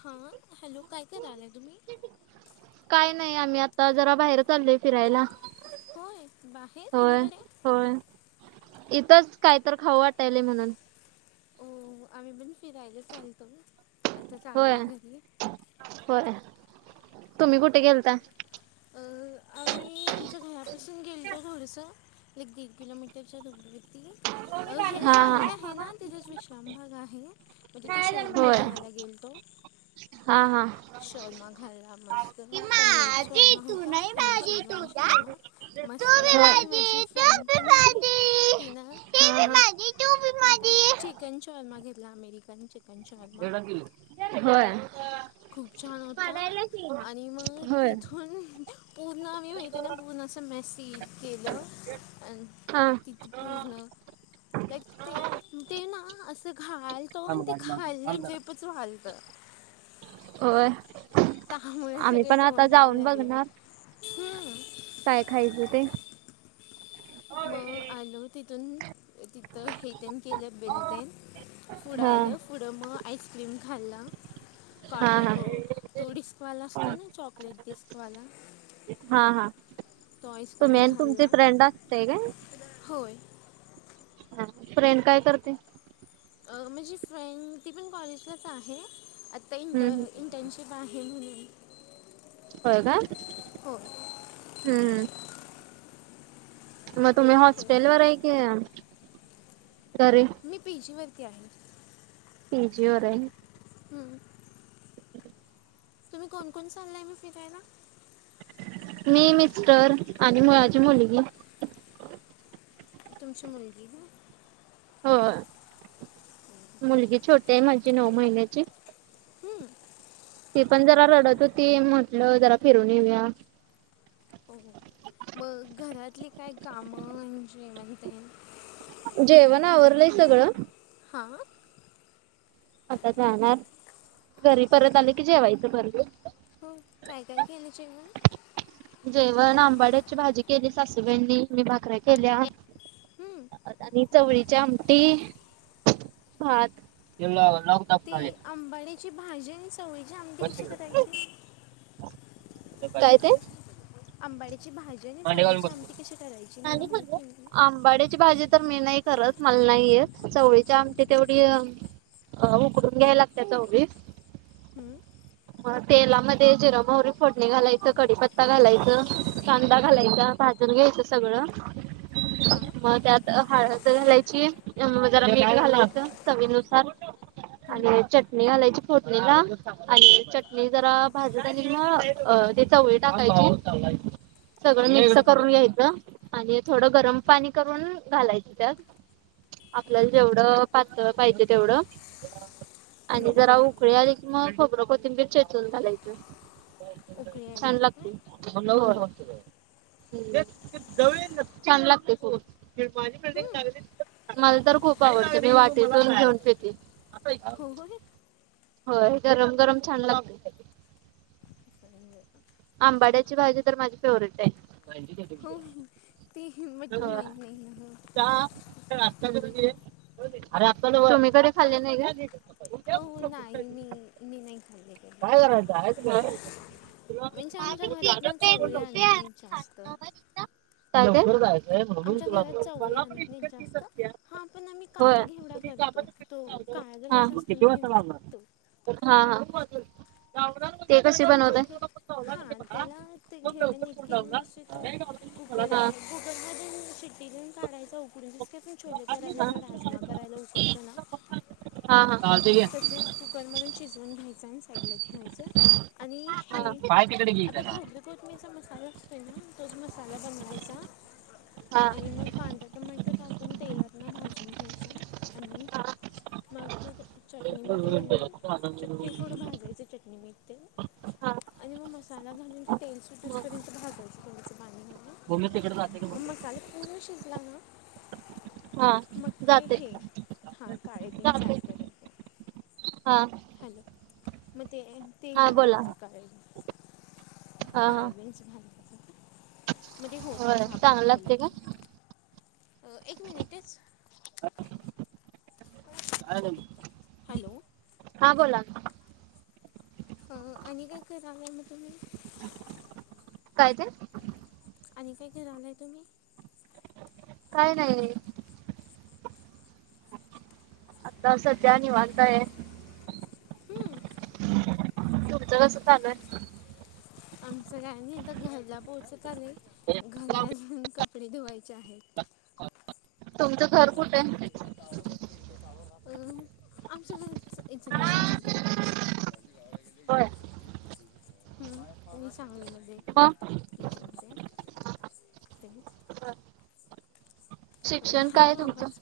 हा हॅलो काय करायलाय तुम्ही? काय नाही आम्ही आता जरा बाहेर चालोय फिरायला हो बाहेहे कुणी होय कडे? होय इथच काहीत खाऊ वाटाल म्हणून. हो आम्ही पण फिरायला चालतो आता होय चाललो घरी. होय तुम्ही कुठे गेलता? अ आम्ही आमच्या घरापासून गेलतो थोडसं. एक दीड किलोमीटरच्या दूर वरती अह हे हा सांगली आहे हा ना तिथच विश्राम भाग आहे म्हणजे ते शोरमा होय खायला गेलतो हा हा शोरमा खाल्ला मस्त पनीर माझी शोरमा तू होता नाही आणि माझी शेजवान तुझा शोरमा मस्त होय लागला आणि होय माझी फ्रेंड पण होती तिनं अ पण चिकन शोर्मा घेतला अमेरिकन चिकन शॉर्मा ा किलो होय. खूप छान होता आणि मग तथून पूर्ण आम्ही पूर्ण असं मेसेज केलं अन् हा. क पूजण लाईक ते ते ना अस ते घालतो आणि ते खाल नाही हा टेपच घालतं. होय. तामुळे आम्ही सगळे पण आता तोंडडायला जाऊन लागले बघणार हम्. काय खायचं ते. मग आलो तिथून तिथं हेटन केलं बेलटन. पुढ हा आल पुढ मग आईस्क्रीम खाल ना का हा नाही हा तो तो डिस्क वाला असते ना चॉकलेट डिस्क वाला. हा हा तुम्ही आईस्क्रीम आणि तुमची खाल्ला फ्रेंड असते काय? होय. हा फ्रेंड काय करते? माझी फ्रेंड ती पण कॉलेजलाच आहे आत्ता इंट हम्म हम्म इंटर्नशिप शिप आहे म्हणून. होय का हो हम्म हम्. मग तुम्ही ते हॉस्टेल वर आहे की घरी? मी पी जी वरती आहे. पी जी होर आहे. हम्म. हम्. तुम्ही कोण कोण चालय मग फिरायला? मी मिस्टर आणि मुळाची मुलगी. तुमची मुलगी ना हो मुलगी छोटी आहे माझी नऊ महिन्याची. हम्म. ती पण जरा रडत होती म्हटलं जरा फिरून येऊया. हो मग घरातली काय काम म्हणजे म्हणते. जेवण आवरलय सगळं. हा. आता जाणार घरी परत आले की जेवायचं परत वी. हो काय काय केलय जेवण? जेवण आंबाड्याची भाजी केली सासूबाईंनी मी भाकऱ्या केल्या. हं, आणि चवळीच्या आमटी भात लॉंग ते [unintelligible] आंबाड्याची भाजी आणि चवळीची आमटी बस कशी तिकडं. करायची? काय ते? आंबाड्याची भाजी आणि मांडी घालून चवळीची आमटी कशी करायची मला माहिती नाही ग. अंबाडीची भाजी त तर मी नाही करत मला नाहीय चवळीच्या आमटी तेवढी अ उकडून घ्याय लागत्या चवळी हम् तेलामध्ये जिर, महूरी फोडणी घालायचं, कडीपत्ता घालायचं कांदा हं, घालायच भाजून घ्यायचं सगळं हां मग त्यात हळ घालायची म जरा पेठ घालायचं चवीनुसार हं, आणि चटणी घालायची फोटणीला आणि चटणी जरा भाजी झाली ना अ त्याचा वय टाकायची सगळं हां मिक्स चवळी करून घ्यायचं आणि थोडं गरम पाणी करून घालायचं त्यात आपल्याला जेवढं पात पाहिजे तेवढं आणि हं, जरा उकळी आली की मग खबरं कोथिंबीर चेतवून झाालायचं उकळी आली छान की काय हो लागत. छान लागते माझी बिल्डिंग हं, लाली. मला तर खूप आवडते बाई मी वाटे घेऊन पिते. हो हो हे. हो गरम गरम छान लागतय. इ. आंबाड्याची भाजी तर माझी फेवरेट आहे हो ते च माहीत नाही आहे. का? आता कमीकडे खाल्ले नाही. हो हो नाही मी मी नाही खाल्ली ग. त आमच्या घरात ना चवळी आणत नाही जास्त ते? लवकर जायचं आहे म्हणून आमच्या तुला घरात चवळी आण नाही जास्त हा पण आम्ही होय. काळा घेवडा करतो तो काळा हा जगचा मग असतो किती ना वाजता घेवडा तो लागणार हा हा ते कसे बनवत. हा त्याला ते घेवण नीट केली नसते तो कुकर कुकर म शिट्टी काढायच उकडून दिसक पण छले करायला किंवा राजमाग करायला उकलतं ना. हा हा. तेच कुकरमधून शिजवून घ्यायचं. पगलं ठेवायचं आणि हे हा पाय तिकडे घे आपलं त्याला खोबलं तोच मी ज मसाला असतो ना तोच मसाला बनवायचा आणि मग कांदा्या टोमॅटो टाकून तेलातून भाजून घ्यायचं आणि हा. मग हा चटणी मीठ घालून मग चट थोडं भाजायची चटणी मीठ. ते आणि मग मसाला घालून ते तेल सु तसपर्यंत भाजायचें थोडं पाणी मम्मी तिकडे जाते का हो मग? मसाले पूर्ण शिजला ना. हा मग ते जाते हे हा काळेबीन सार जाते करयते हा हॅलो मग ते ते हा बोला घालायचे काळवी हा हा काळवीी. अस झा. मध्ये होतच होय ह आपण चांगलं ठेवलं लागते की का? एक मिनिटच हॅलो अ, हा बोला. आणि काय कराव मग तुम्ही? काय ते आणि काय काय राहिलंय तुम्ही? काय नाही. आता सध्या नि वाताय हम्म तुमचं कस चाल आमच्यां गाय नाही तर घरला पोहोचत आले घरला जाऊन कपडे धुवायचे आहेत तुमचं घर कुठे आमच्याचल त्यां. होय ह मी सांगलीमध्ये राहते. मग त ज न जा आहे त्याच शिक्षण काय हॅलो आहे तुमचं? आवाज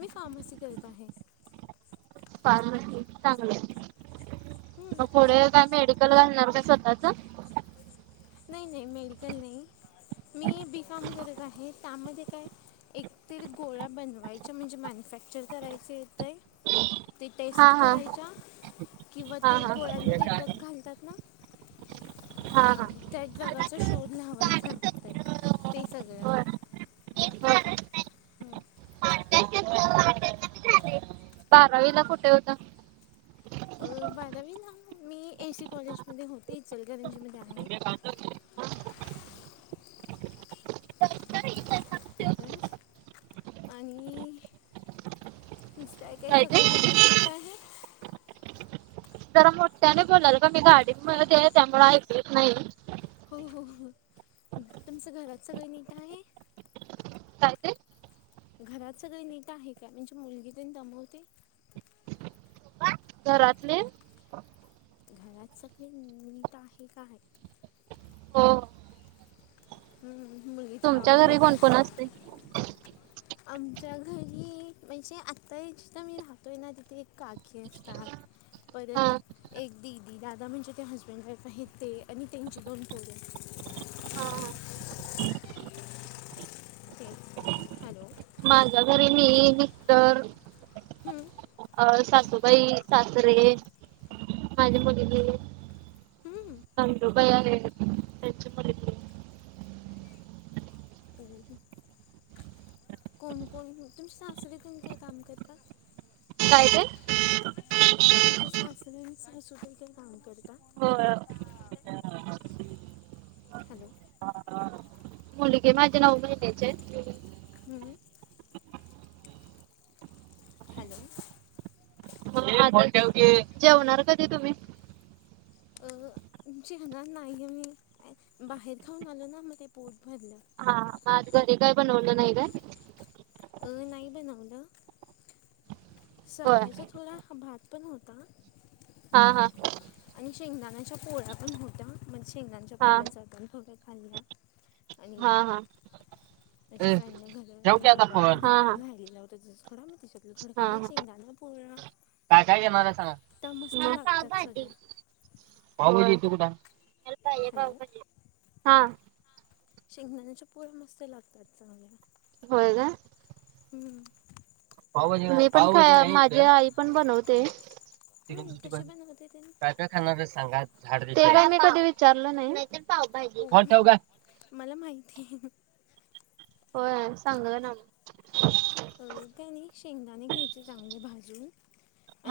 मी फार्मसी करत आहे फार्मसी चांगले मग हं, पुढ काय मेडिकल घालणार का स्वतःच नाही नाही मेडिकल नाही मी बी कॉम करत आहे त्यामध्ये काय एकतरी गोळ्या बनवायच्या म्हणजे मॅन्युफॅक्चर करायचे येतय ते हा टेस्ट हा करायच्या किंवा हा ते हा हे गोळ्यांमध्ये काय कक घालतात ना हा हा त्याच जगाचा शोध लावायचा असत ते सगळ्या होय ब्रगाचा हम् बारावी ला कुठे होतं बधावी ना मी ए सी कॉलेजमध्ये होते इचलकरंजमध्ये आहे ठीक आहेच आणि नुसतय काय सगळे घरात नीट आहे जरा मोठ्याने बोलाल का मी गाडीत त्यामुळे ऐकच नाही हो हो हो तुमचं घरात सगळं नीट आहे काय ते घरात सगळे नीट आहे का म्हणजे मुलगी त्यान दबवते घरातले घरात सगळी नीट आहे काय हो हम् मुलगीचा तुमच्या आवाज य घरी का कोण कोण असते? आमच्या घरी म्हणजे आत्ताही जिथं मी राहतोय ना तिथे एक काकी असत हा परत हा एक दीदी दादा म्हणजे ते हस्बंड वाईफ आहेत ते आणि त्यांची दोन पोरं आहेत हा. हॅलो माझ्या घरी मी इ तरर हम्म अ सासूबाई सासरे माझी मुलगी हं. नु बया आहेच ह कोण कोण तुमची सासरी तुम्ही काही काम कर का काय ते तुमचे सासऱसधा काही काम करता हो हॅलो हा हा मुलगी माझे नऊ महिन्याचे हम्म हॅलो जेवणार कधी तुम्ही म हा नाही मम्ही बाहेर खाऊन आलो ना मग ते पोट भरलं मग हा घरी काय बनवलं नाही का अ नाही बनवलं होय सकाळचा थोडा भात पण होता हा हा आणि शेंगदाणाच्या पोळ्या पण होत्या म्हणजे शेंगदाच्या हा पोळ्याचा पण थोड्या खाल्ल्या आणि हा हा माझ्या फ्रेंडने ठेव घरी की आता डबा फोन हा हा राहिलेला होता त्या थोडा मा शकत हा थोडकाना हा शेंगदाना पोळा काय काय घेणार आहे सांगा लागतात सगळ्या हॅलो हा शेंगदाण्याच्या पोळ्या मस्त लागतात चांगल्या होय काय हम्म मी ते पण काय माझी आई पण बनवते चिकन हम्म सिक्स्टी कशी फाय बनगत त्यां? ते काय मी कधी विचारलं नाही पावभाजी. फोन ठेव ग. मला माहिती आहे हा सांगलं ना अ काय नाही शेंगदाणे घ्यायचे चांगले भाजून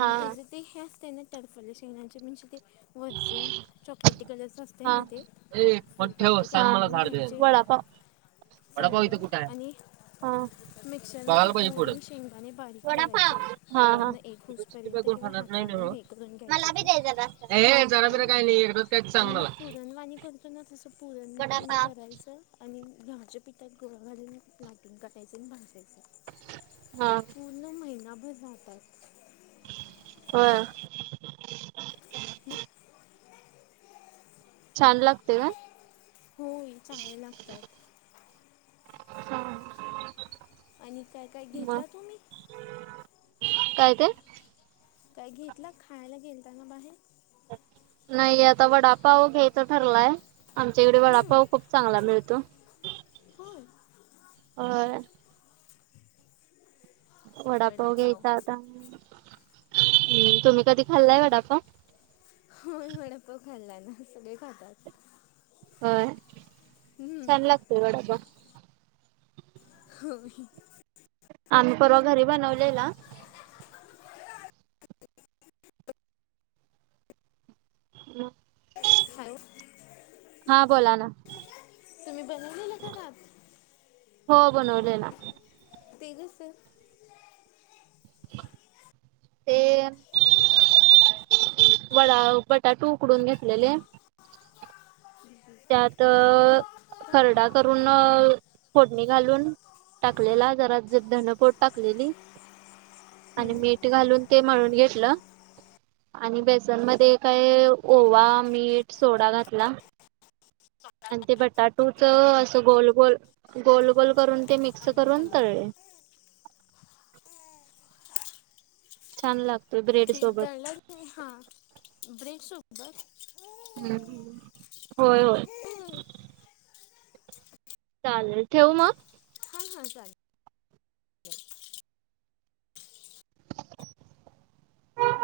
हा त्याचे ते हे असता त्यांना टरफल्या शेंगण्याचे म्हणजे ते वजन चॉकलेटी कलर्स असते त्यां हा ना ते ए फोन ठेव फुलपाटी ते सांग हा. मला काढून झाड दे. घ्यायचे वडापाव वडापाव इथं कुठं आहे? चांगलं आणि हा मिक्शरमध्ये बघायला पाहिजे गूळ पुढं. आणि शेंगदाणे बारीक वडापाव करायचे हा हा पूर्ण एक काय उसपर्यंत कोण किंवा खाणार नाही ना हो. हातानं एक करून घ्यायचं मला बी ते दे जरा ए एकजीव जरा बिरा करुन काय नाही एकदाच काय सांग आणि मग मला. पुरणवाणी तो ना तसं पुरणवाणी वडापाव करायचं आणि गव्हाच्या पिठात गोळा घालून लाटून काटायचें आणि भाजायचं हा पण महिनाभर जातात होय ह छान लागते का? होय चांगले लागतात आणि काय काय मग घेतला तुम्ही? काय काय काय घेतला खायला गेल त्यांना बाहेर नाही आता वडापाव घ्यायचा ठरलाय आमच्याकडे हं, वडापाव खूप चांगला मिळतो होय होय वडापाव घ्यायचा आता तुम्ही कधी खाल्लाय वडापाव? होय वडापाव खाल्ला ना सगळे खातात हा हम्म छान लागतं वडापाव होय आम्ही परवा घरी बनवलेला ह हॅलो हा बोला ना तुम्ही बनवलेलं का भात? हो बनवले ना ते कसं ते वडा बटाटू उकडून घेतलेले त्यात हे का खरडा का करून फोडणी घालून टाकलेला जरा धने पूड टाकलेली आणि हम्म मीठ घालून ते मळून घेतलं. आणि बेसन मध्ये काय ओवा मीठ सोडा घातला. आणि ते बटाटूच असं गोल गोल गोल गोल करून ते मिक्स आणि करून हॅलो तळले. छान लाग त तळलं हा ब्रेक सोबत होय होय हां चालेल ठेवू मग हा हा चालेल